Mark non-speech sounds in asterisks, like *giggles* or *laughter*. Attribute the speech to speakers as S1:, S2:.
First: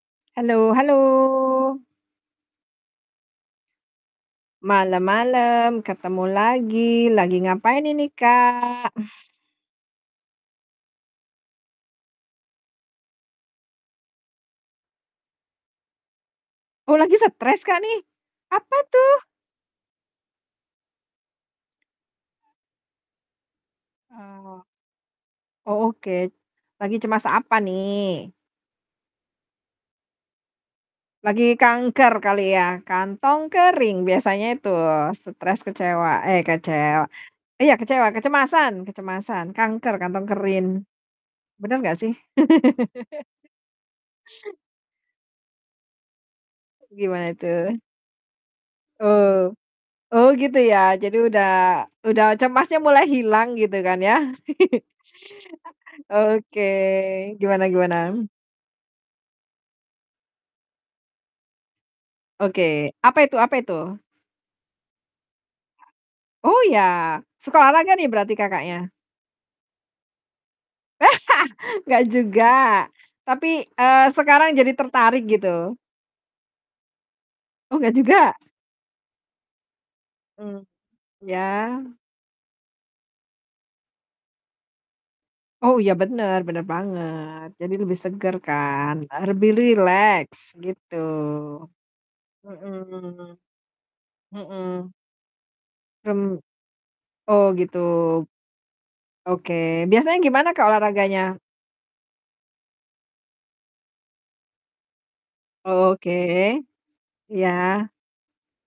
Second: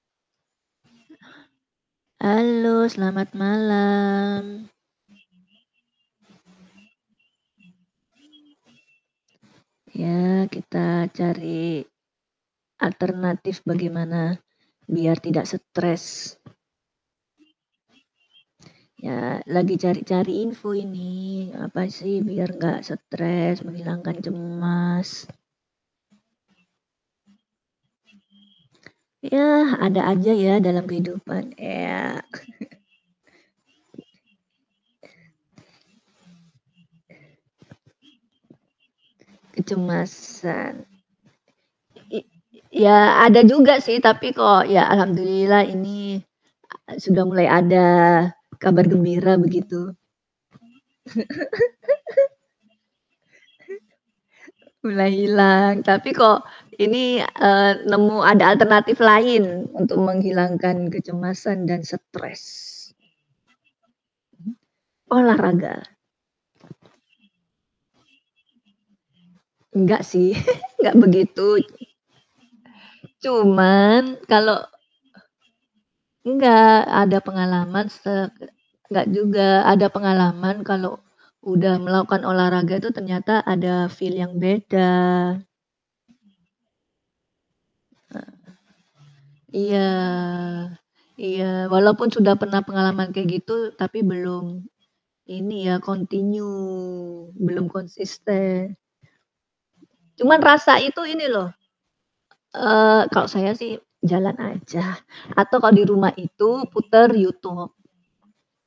S1: Halo, halo.
S2: Halo selamat malam.
S1: Malam, malam. Ketemu lagi, lagi ngapain ini Kak? *exhales*
S2: Ya kita cari alternatif bagaimana biar tidak stres.
S1: Oh lagi stres Kak, nih? Apa tuh?
S2: Ya. Lagi cari-cari info ini. Apa sih biar gak stres, menghilangkan
S1: Ah.
S2: cemas.
S1: Oh, oke lagi cemas apa nih?
S2: Ya ada aja ya, dalam
S1: Lagi
S2: kehidupan,
S1: kanker
S2: ea.
S1: kali ya? Kantong kering
S2: *chuckles*
S1: biasanya itu stres, kecewa. Eh, kecewa iya, kecewa, kecemasan! Kecemasan kanker, kantong kering.
S2: Kecemasan.
S1: Bener gak sih?
S2: I i iya ada
S1: *laughs*
S2: juga sih tapi kok ya alhamdulillah ini
S1: O
S2: a sudah
S1: gimana
S2: mulai
S1: itu?
S2: ada kabar gembira
S1: Oh.
S2: begitu.
S1: Oh gitu ya jadi udah udah
S2: *giggles*
S1: cemasnya mulai hilang gitu
S2: *chuckles*
S1: kan ya? *chuckles*
S2: Mulai hilang, tapi
S1: A
S2: kok
S1: oke,
S2: ini,
S1: gimana
S2: eee,
S1: gimana?
S2: nemu ada alternatif lain untuk menghilangkan kecemasan dan stres.
S1: Oke, apa itu apa itu?
S2: Mhm. Olahraga.
S1: Oh ya? Suka olahraga nih berarti Kakaknya?
S2: Enggak sih, *chuckles* enggak begitu ik
S1: *laughs* Enggak juga, tapi, eee,
S2: Cuman
S1: sekarang
S2: kalo
S1: jadi tertarik gitu?
S2: Enggak, ada
S1: Oh
S2: pengalaman
S1: gak
S2: se
S1: juga?
S2: ke enggak juga, ada pengalaman
S1: Mmm,
S2: kalo udah
S1: ya.
S2: melakukan olahraga itu ternyata ada feel yang beda.
S1: Oh, iya bener, bener banget. Jadi lebih
S2: Heeh.
S1: seger kan? Eh, lebih
S2: Iya,
S1: rileks gitu.
S2: iya. Walaupun sudah
S1: Mhm
S2: pernah
S1: mhm
S2: pengalaman kayak gitu tapi
S1: mhm,
S2: belum
S1: mhm.
S2: ini ya
S1: Rem
S2: kontinyu,
S1: oh
S2: belum
S1: gitu.
S2: konsisten.
S1: Oke, biasanya
S2: Cuman
S1: gimana Kak,
S2: rasa itu
S1: olahraganya?
S2: ini loh, e eee, kalau saya sih jalan aja atau kalau di
S1: Oh,
S2: rumah itu
S1: oke.
S2: puter YouTube.
S1: Iya.